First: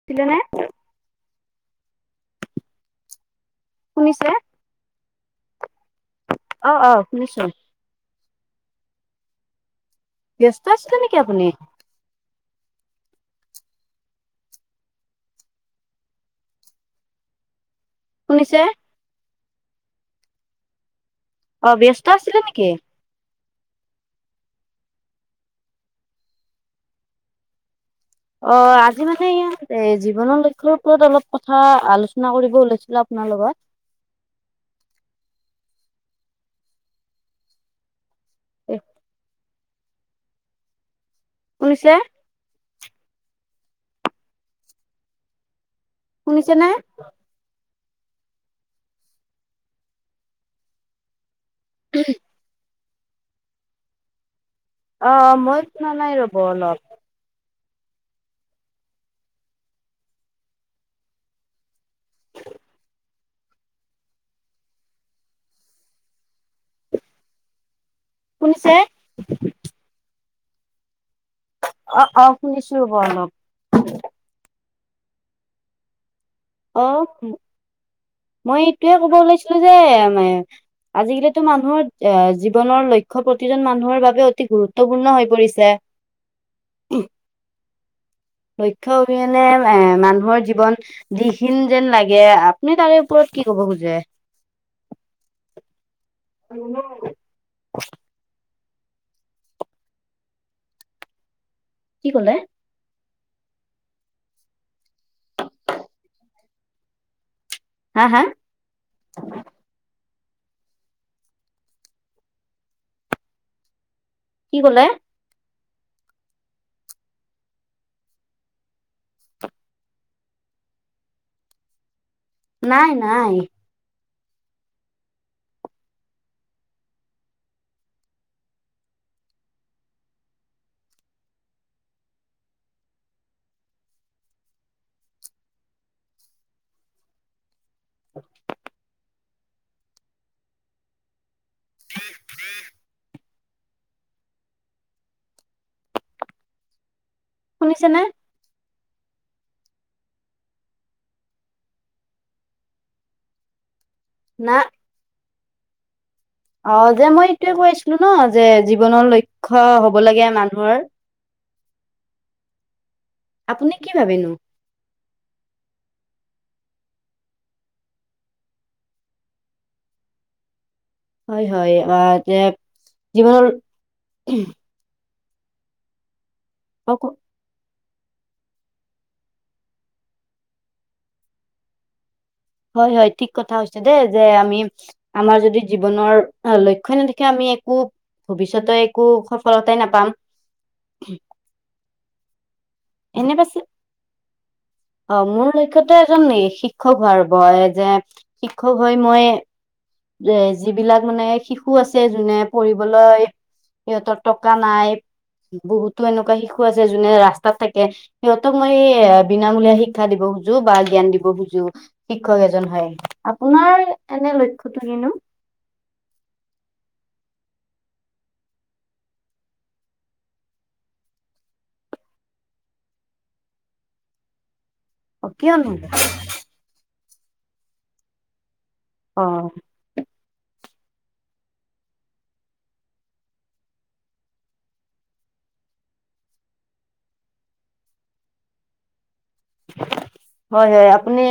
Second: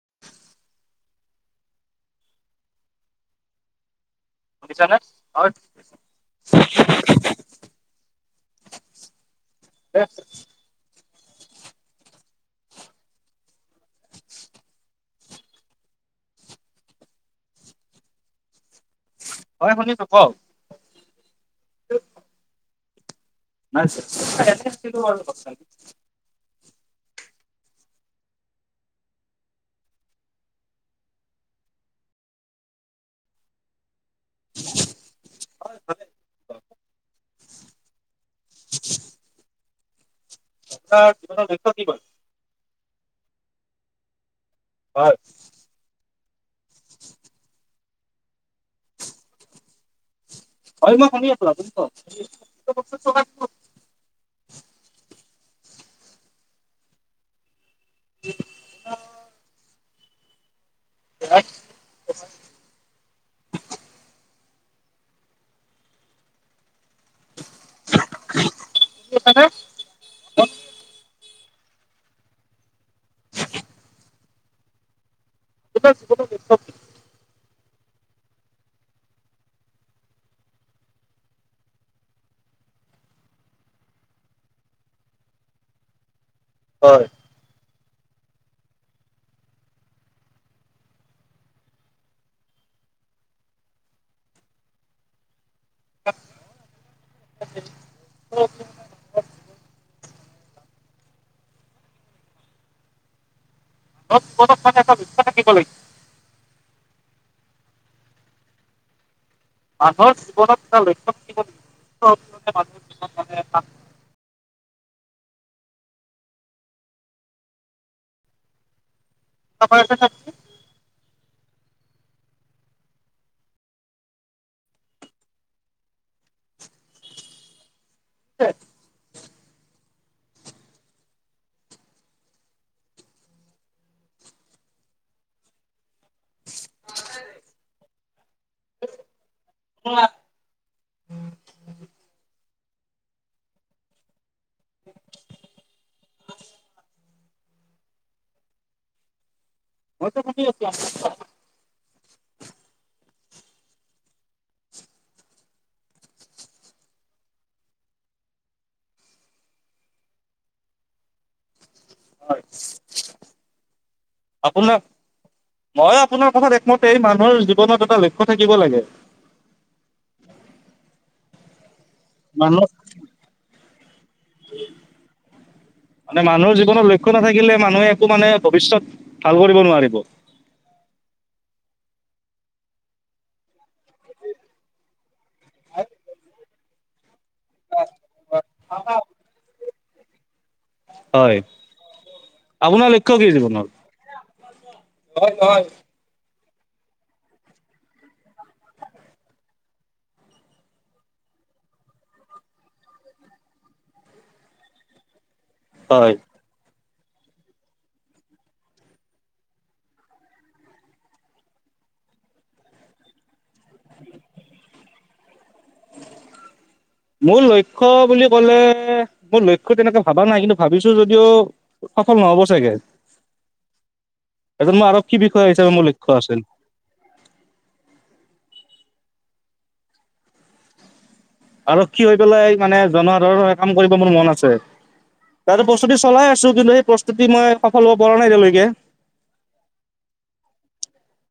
উঠিলে নে শুনিছে শুনিছানে? হয় অ অ শুনিছো। ব্যস্ত আছিলে নেকি আপুনি? শুনিছে হয় শুনিছো কওক অ ব্যস্ত আছিলে নেকি? না চাছচ অ আজি মানে ইয়াত এ জীৱনৰ লক্ষ্য ওপৰত অলপ কথা আলোচনা কৰিব ওলাইছিলো আপ নাৰ লগত [unintelligible] [unintelligible] [inaudible] এ আ জীৱনৰ লক্ষ্য কি শুনিছে কৈ হয় শুনিছে নে হই মই শুনি আছো আপুনি কক অ মই শুনা নাই ৰ'ব অলপ [inaudible] এক শুনিছে? কত অ অ শুনিছো ৰ'ব অলপ বিকশ অ মই এইটোয়ে কব ওলাইছিলো যে মে এম [unintelligible] আজিকালিতো মানুহৰ এ জীৱনৰ লক্ষ্য প্ৰতিজন মানুহৰ বাবে অতি গুৰুত্বপূৰ্ণ হৈ পৰিছে। [inaudible] হয়। লক্ষ্য অবিহনে এ মানুহৰ জীৱন বিহিন যেন লাগে আপুনি তাৰে ওপৰত কি কব খোজে। [unintelligible] কি ক'লে? কত ক'ত ক ক দিবলৈও? হা হা? মানুহৰ জীৱনত এটা লক্ষ্য থাকিব মানুহ মানুহে কি কলে? [unintelligible] নাই নাই কে [inaudible] উম আ [unintelligible] [inaudible] শুনিছেনে? মই টো শুনি আছো। আপুনি? না অ যে মই এইটোয়ে কৈছিলো ন যে জীৱনৰ লক্ষ্য হব লাগে মানুহৰ [inaudible] আপুনি কি ভাবেনো? আপোনাৰ মই আপোনাৰ কথা মতে মানুহৰ জীৱনত এটা লক্ষ্য থাকিব লাগে। হয় হয় আমাৰ এতিয়া মানুহ জীৱনৰ মানুহৰ জীৱত অ লক্ষ্য ক- নাথাকে মানুহে মানে ভৱিষ্যত ভাল কৰিব নোৱাৰিব। হয় হয় ঠিক কথা কৈছে দেই। যে আমি আমাৰ যদি জীৱনৰ লক্ষ্যই নাথা আমি একো ভৱিষ্যতে একো সফলতাই নাপাম। হয় আপোনাৰ লক্ষ্য কি এনে পাছে জীৱনত? অ মোৰ লক্ষ্য টোএজন শিক্ষক হোৱাৰ বয় যে শিক্ষক হৈ মই এ যিবিলাক মানে শিশু আছে যোনে পঢ়িবলৈ সিহঁতৰ টকা নাই বহুতো হয়, এনেকুৱা শিশু আছে। যে যোনে ৰাস্তাত থাকে সিহঁতক মই বিনামূলীয়া শিক্ষা দিব খোজো বা জ্ঞান দিব খোজো। শিক্ষক এজন হয় আপোনাৰ এনে লক্ষ্যটো কিনো? [inaudible] মোৰ লক্ষ্য বুলি ক'লে মোৰ লক্ষ্য তেনেকে ভাবা নাই। কিন্তু ভাবিছো যদিও সফল হ'ব চাগে। [inaudible] এজন মোৰ আৰক্ষী অ বিষয়া কিয় হিচাপে নহব মোৰ লক্ষ্য আছিল। অ আৰক্ষী হৈ পেলাই মানে জনসাধাৰণৰ কাম কৰিব মোৰ মন আছে। তাতে প্ৰস্তুতি চলাই আছো। কিন্তু সেই প্ৰস্তুতি মই সফল হব পৰা নাই এতিয়ালৈকে। [inaudible] হয় হয় আপুনি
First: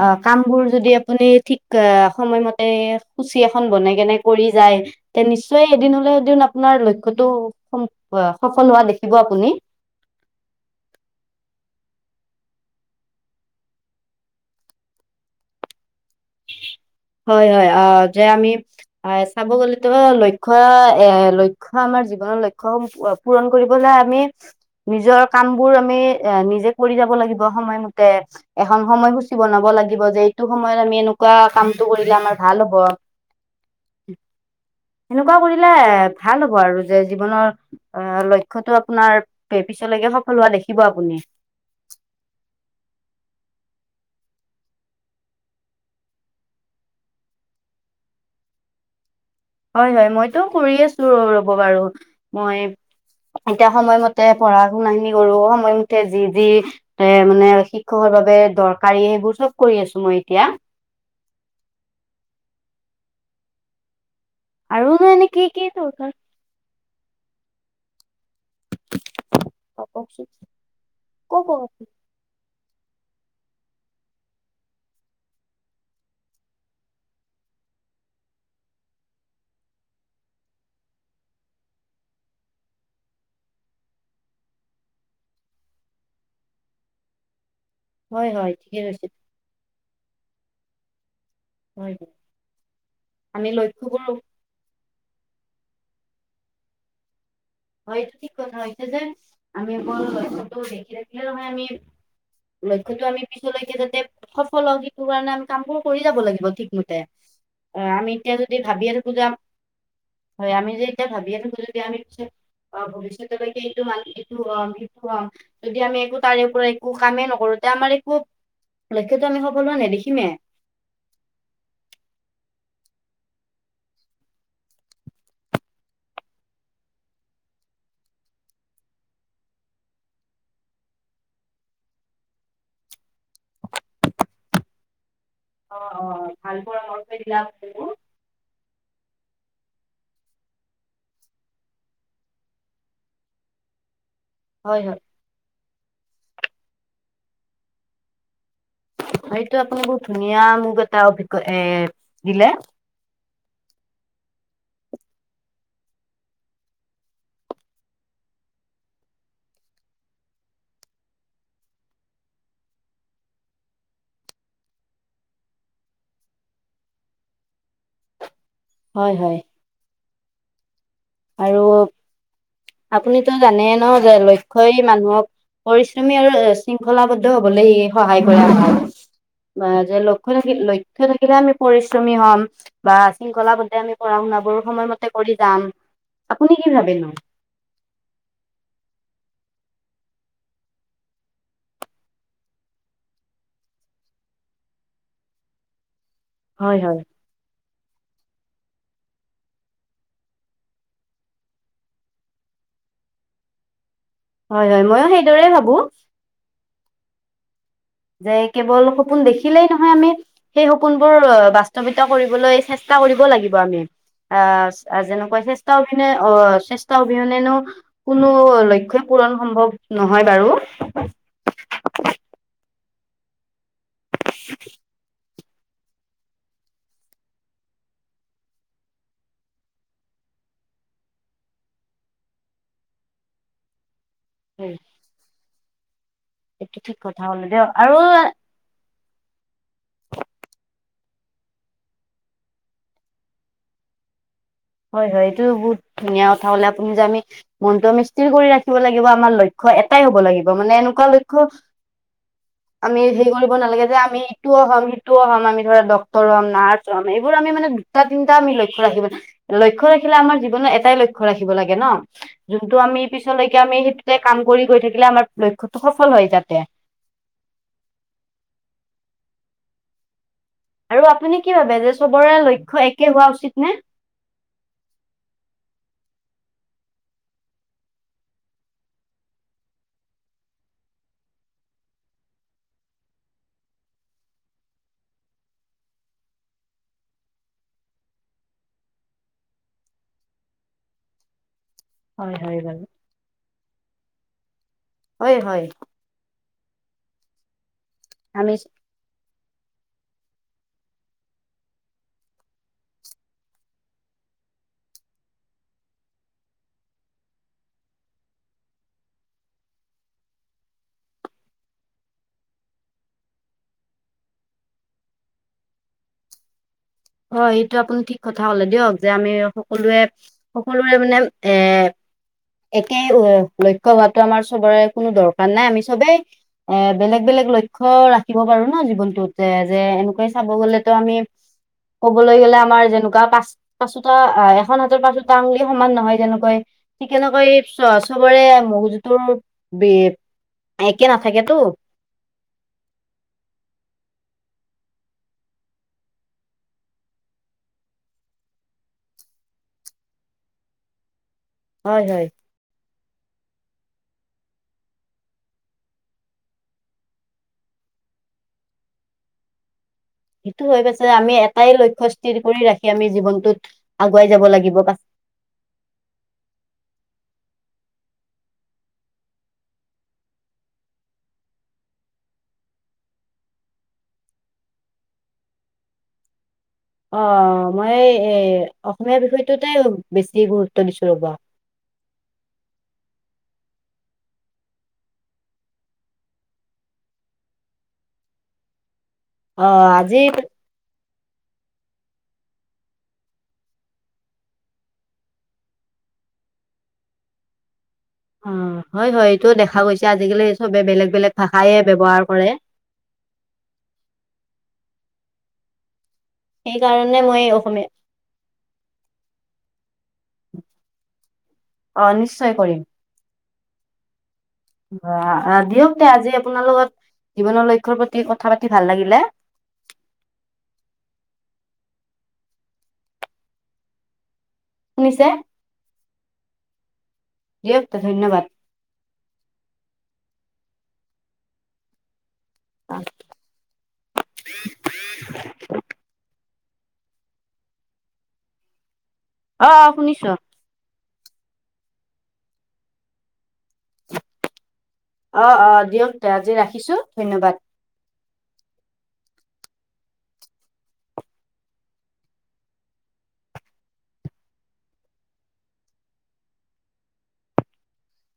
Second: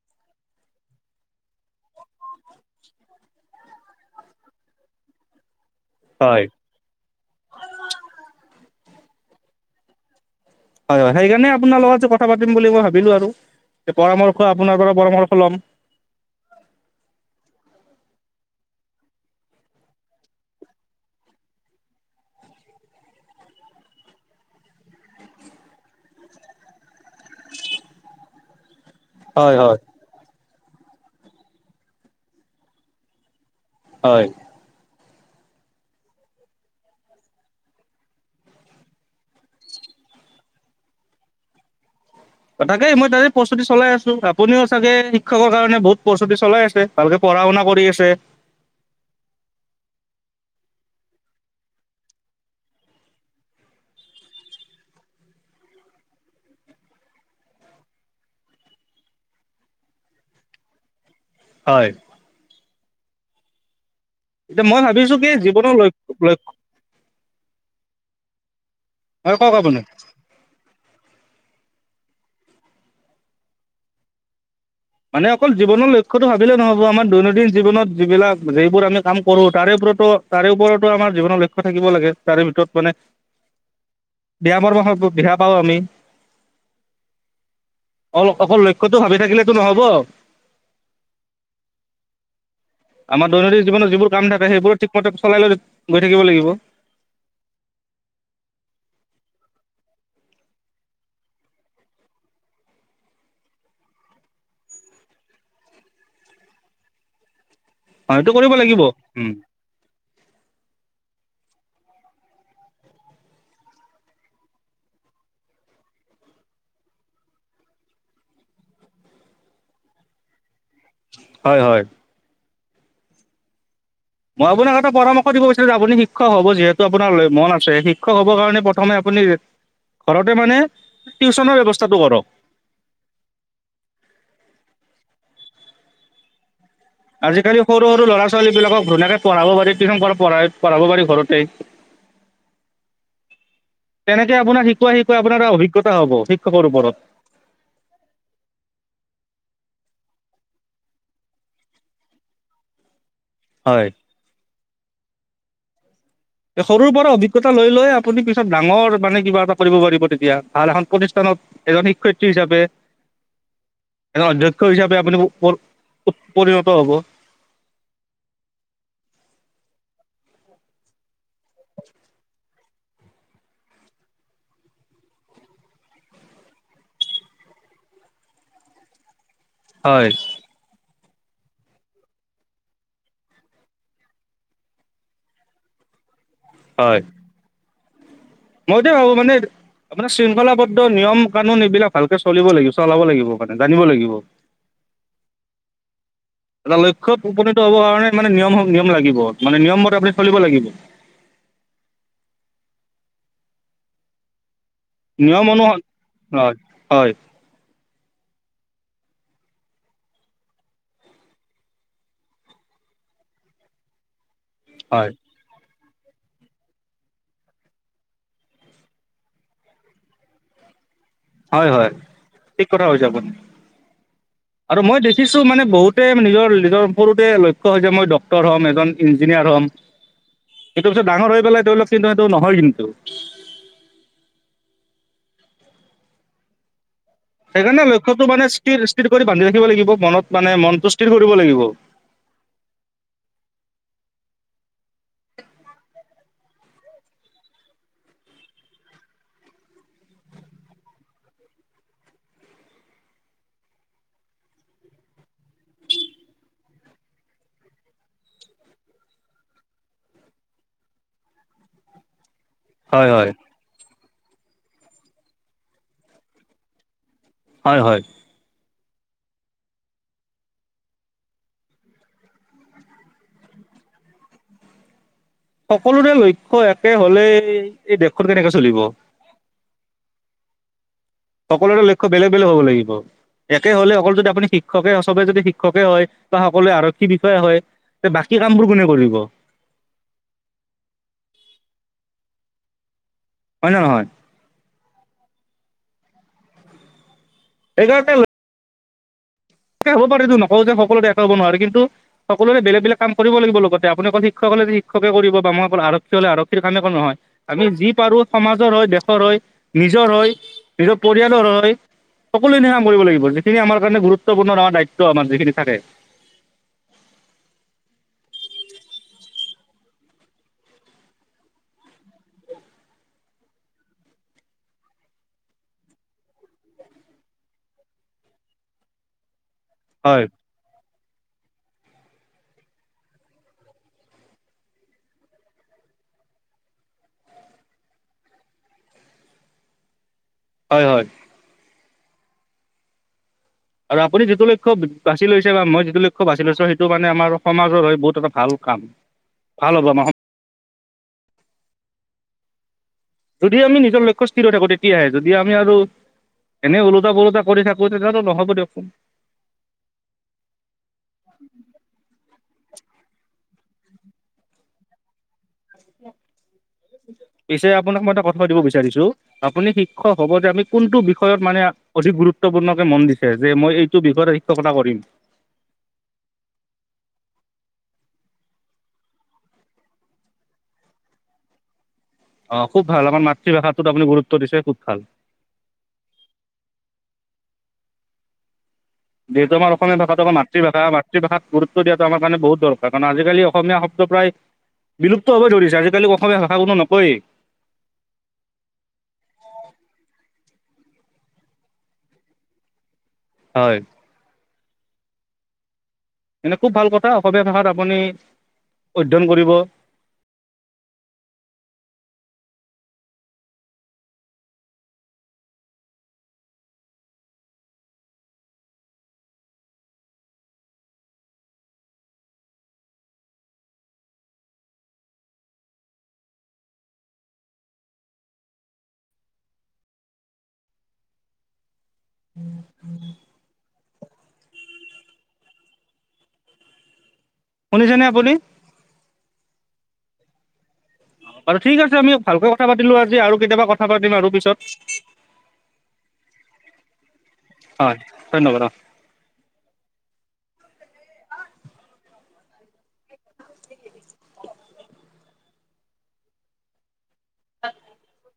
অ কাম বোৰ যদি আপুনি ঠিক সময়মতে ৰুটিন এখন বনাই কেনে কৰি যায় তেনে এদিন হলো এদিন হয়, আপোনাৰ লক্ষ্যটো সফল হোৱা দেখিব আপুনি। হয় হয় সেইকাৰণে আপোনাৰ লগত যে কথা পাতিম বুলি মই ভাবিলো আৰু পৰামৰ্শ আপোনাৰ পৰা পৰামৰ্শ লম। হয় হয় যে আমি হয় চাব গলে তো লক্ষ্য এ লক্ষ্য আমাৰ জীৱনৰ লক্ষ্যসমূহ পূৰণ কৰিব লাগে। আমি নিজৰ কাম বোৰ আমি নিজে কৰি যাব লাগিব। সময়মতে এখন সময়সূচী হয় বনাব হয় লাগিব যে এইটো সময়ত আমি এনেকুৱা কামটো কৰিলে আমাৰ ভাল হব। হয়। সেনেকুৱা কৰিলে এ ভাল হব আৰু যে জীৱনৰ লক্ষ্যটো আপোনাৰ পিছত লৈকে সফল হোৱা দেখিব আপুনি। তাকেই মই তাতে প্ৰস্তুতি চলাই আছো। আপুনিও চাগে শিক্ষকৰ কাৰণে বহুত প্ৰস্তুতি চলাই আছে। ভালকে পঢ়া শুনা কৰি আছে। হয় হয় মইতটো কৰি আছো ৰব বাৰু মই এতিয়া সময়মতে পঢ়া শুনাখিনি কৰো, সময়মতে যি যি এ মানে শিক্ষকৰ বাবে দৰকাৰী সেইবোৰ চব কৰি আছো মই এতিয়া। হয়। এতিয়া মই আৰু ভাবিছো মানে কি জীৱনৰ দৰকাৰ লক্ষ্য হয় কওক আপুনি অ ক ক মানে অকল জীৱনৰ লক্ষ্যটো ভাবিলে নহ'ব। আমাৰ দৈনন্দিন জীৱনত যিবিলাক যিবোৰ আমি কাম কৰো তাৰে ৰতো তাৰে ওপৰতো আমাৰ জীৱনৰ লক্ষ্যত থাকিব লাগে তাৰে ভিতৰত মানে উ [unintelligible] বিয়া মাৰৰ বিয়া পাওঁ আমি হয় অল হয় অকল ঠিকে লক্ষ্য তো কৈছে ভাবি থাকিলে অ হয় হয়। আমাৰ আমি দৈনন্দিন জীৱনত যিবোৰ লক্ষ্যবোৰ কাম থাকে সেইবোৰ ঠিকমতে চলাই লৈ গৈ থাকিব লাগিব হয়টো ঠিক ক হৈছে যে আমি ব দেখি দেখি হয় আি লক্ষ্যটো আমি পিছলৈকে যাতে সফল হওঁ সেইটো কাৰণে আমি কামবোৰ কৰি যাব লাগিব ঠিকমতে [unintelligible] অঁ আমি সেইটো এতিয়া কৰিব যদি লাগিব ভাবি আন খো যাম হয় আমি য এতিয়া ভাবি আন খোজোদি আমি পি অ ভৱিষ্যতকে এইটো মান এইটো হম সটো হম যদি আমি একো তাৰে পৰা একো কামেই নকৰো আমাৰ একো লক্ষ্যটো আমি সব লোৱা নাই দেখিমেই হয় হয় মই আপোনাক এটা পৰামৰ্শ দিব বিচাৰো যে আপুনি শিক্ষক হ'ব যিহেতু আপোনাৰ মন আ শিক্ষ হ'বৰ কাৰণে প্ৰথম ঘৰতে মানে টিউচনৰ ব্যস্থাটো কৰক অঁ অঁ অঁ ভাল পৰামৰ্শ দিলা আজিকালি আপুনিও। সৰু সৰু ল'ৰা ছোৱালী বিলাকক ধুনীয়াকে পঢ়াব পাৰি টিউশন প পঢাই পঢ়াব পাৰি ঘৰতে তেনেকে আপোনাৰ হয় শিকাই হয়, শিকাই আপোনাৰ এটা অভিজ্ঞতা হ'ব শিক্ষকৰ ওপৰত সেইটো আপুনি বহুত ধুনীয়া মোক এটা অভিজ্ঞতাৰ এ দিলে হয়। সৰুৰ পৰা অভিজ্ঞতা লৈ লৈ আপুনি পিছত ডাঙৰ মানে কিবা এটা কৰিব পাৰিব তেতিয়া ভাল এখন প্ৰতিষ্ঠান এজন শিক্ষয়িত্ৰী হিচাপে [unintelligible] এ অধ্যক্ষ হিচাপে আপুনি পৰিণত হ'ব হয় হয়। আৰু আপুনিতো জানে ন যে লক্ষ্য মানুহক পৰিশ্ৰমী আৰু শৃংখলাবদ্ধ হবলৈ সহায় কৰে ম যে হয় লক্ষ্য থিল থাকিলে আমি পৰিশ্ৰমী হ'ম বা শৃংখলাবদ্ধে আমি পঢ়া শুনাবোৰ সময়মতে কৰি যাম আপুনি কি ভাবে হয় ন মই তো ভাবো মানে আপোনাৰ শৃংখলাবদ্ধ নিয়ম- কানুন এইবিলাক ভালকে চলিব লাগিব, চলাব লাগিব মানে জানিব লাগিব। [inaudible] এটা হয় হয় লক্ষ্যত উপনি হ'ব কাৰণে মানে নিয়ম -নিয়ম লাগিব মানে নিয়মমতে আপুনি চলিব লাগিব। হয় হয় ময়ো নিয়ম সেইদৰে অনুস ভাবো [inaudible] হয় - হয়। যে কেৱল সপোন দেখিলেই নহয় আমি, সেই সপোনবোৰ বাস্তৱিত কৰিবলৈ চেষ্টা কৰিব লাগিব আমি অহ হয় যেনেকুৱা চেষ্ট অবিনে অহ চেষ্টা অবিহনেনো কোনো লক্ষ্যই পূৰণ সম্ভৱ নহয় বাৰু। [unintelligible] হয় -হয় ঠিক কথা কৈছে আপুনি আৰু মই দেখিছো মানে বহুতে নিজৰ- নিজৰ সৰুতে লক্ষ্য হৈছে মই ডক্টৰ হ'ম, এজন ইঞ্জিনিয়াৰ হ'ম এইটো পিছত ডাঙৰ হৈ পেলাই তেওঁলোক চিন্তাৰ দৰে নহয় কিন্তু। [unintelligible] হ'ল দিয়ক সেইকাৰনে আৰু লক্ষ্যটো হয় মানে স্থিৰ থিৰ কৰি বান্ধি ৰাখিব লাগিব মনত মানে মনটো স্থিৰ কৰিব লাগিব। হয় -হয় এইটো বহুত ধুনীয়া কথা হলে আপুনি যে আমি মনটো আমি স্থিৰ কৰি ৰাখিব লাগিব আমাৰ লক্ষ্য এটাই হ'ব লাগিব মানে এনেকুৱা লক্ষ্য [inaudible] আমি হেৰি কৰিব নালাগে যে আমি ইটোও হম সিটোও হম আমি ধৰা ডক্টৰ হম, নাৰ্ছ হম এইবোৰ আমি মানে দুটা-তিনটা আমি লক্ষ্য ৰাখিব লক্ষ্য ৰাখিলে আমাৰ জীৱনৰ এটাই লক্ষ্য ৰাখিব লাগে ন যোনটো আমি হয় হয় পিছলৈকে আমি সে তে কাম কৰি গৈ থাকিলে আমাৰ লক্ষ্যটো সফল হয় যাতে। হয়- হয়। আৰু আপুনি কি ভাবে যে চবৰে লক্ষ্য একে হোৱা উচিত নে? সকলোৰে লক্ষ্য একে হলেই এই দেশখন কেনেকে চলিব। সকলোৰে লক্ষ্য বেলেগ -বেলেগ হ'ব লাগিব। একে হ'লে অকল যদি আপুনি শিক্ষকে চবে যদি শিক্ষকে হয় বা সকলোৱে আৰক্ষী বিষয়া হয় তে বাকী কামবোৰ কোনে কৰিব? [inaudible] হয়- হয় বাৰু। হয় নে নহয়? হয়- হয় আমি তাকে হ'ব পাৰে এইটো নকও যে সকলো যে একে হব নোৱাৰে কিন্তু সকলোৰে বেলেগ -বেলেগ কাম কৰিব লাগিব লগতে আপুনি অকল শিক্ষক শিক্ষকে কৰিব বা মই অকল আৰক্ষী হ'লে আৰক্ষীৰ কামে একো নহয় আমি যি পাৰো সমাজৰ হয় দেশৰ হয় নিজৰ হৈ নিজৰ পৰিয়ালৰ হৈ সকলোখিনি কাম কৰিব লাগিব যিখিনি আমাৰ কাৰণে গুৰুত্ব গুৰুত্বপূৰ্ণ আমাৰ দায়িত্ব আমাৰ যিখিনি থাকে। হয়, সেইটো আপুনি ঠিক কথা হলে দিয়ক যে আমি সকলোৱে- সকলোৰে মানে এ' একেই লক্ষ্য হোৱাতো আমাৰ চবৰে কোনো দৰকাৰ নাই আমি চবেই এ' বেলেগ- বেলেগ বেলেগ -বেলেগ লক্ষ্য ৰাখিব পাৰো না জীৱনটোতে যে হয় এনেকুৱাই চাব গ'লেতো আমি কবলৈ গ'লে আমাৰ যেনেকুৱা পাচ পাচোটা এখন হাতৰ পাচোতা আঙুলি সমান নহয় তেনেকৈ ঠিক এনেকৈ চ - চবৰে মগজুটোৰ বে হয় হয় একে নাথাকেতো। আৰু আপুনি যিটো লক্ষ্য বাছি লৈছে বা মই যিটো লক্ষ্য বাছি লৈছোঁ সেইটো মানে আমাৰ সমাজৰ হৈ বহুত এটা ভাল কাম, ভাল হ'ব আমাৰ হয়- হয় যদি আমি নিজৰ লক্ষ্য স্থিৰ হৈ থাকো তেতিয়াহে। যদি আমি আৰু এনে ওলোটা - কোলোটা কৰি থাকো তেতিয়াতো নহ'ব দিয়কচোন। সেইটো হৈ পাছে আমি এটাই লক্ষ্য স্থিৰ কৰি ৰাখি খি আমি জীৱনটোত আগুৱাই যাব লাগিব পাছ [inaudible] [inaudible] পিছে আপোনাক মই এটা কথা সুধিব বিচাৰিছো আপুনি শিক্ষক হব যে আমি কোনটো বিষয়ত মানে অধিক গুৰুত্ গুৰুত্বপূৰ্ণ মন দিছে যে মই এইটো বিষয়ত শিক্ষকতা কৰিম [inaudible] অ মই এ অসমীয়া বিষয়টোতেই বেছি গুৰুত্ব দিছো ৰ'বা [inaudible] আহ খুব ভাল আমাৰ মাতৃভাষাটোত আপুনি গুৰুত্ব দিছে খুব ভাল যিহেতু অ', আমাৰ অসমীয়া আজি ভাষাটো আমাৰ মাতৃভাষা মাতৃভাষাত গুৰুত্ব দিয়াটো আমাৰ কাৰণে বহুত দৰকাৰ কাৰণ আজিকালি অসমীয়া শব্দ প্ৰায় বিলুপ্ত হব ধৰিছে আজিকালি অসমীয়া ভাষা কোনো নকয়েই অ হয় হয় এইটো দেখা গৈছে আজিকালি চবে বেলেগ বেলেগ ভাষাই ব্যৱহাৰ কৰে হয় এনে খুব ভাল কথা সেইকাৰণে মই অসমীয়া ভাষাত আপুনি অধ্যয়ন কৰিব অ নিশ্চয় কৰিম অ দিয়ক তে আজি আপোনাৰ লগত জীৱনৰ লক্ষ্য প্ৰতি কথা পাতি ভাল লাগিলে শুনিছে? দিয়ক তে ধন্যবাদ। অ শুনিছেনে আপুনি? অ শুনিছোঁ। আৰু ঠিক আছে আমি ভালকে কথা পাতিলো আজি আৰু কেতিয়াবা কথা পাতিম আৰু পিছত। অ অ দিয়ক তে আজি ৰাখিছো ধন্যবাদ। হয় ধন্যবাদ অ [unintelligible]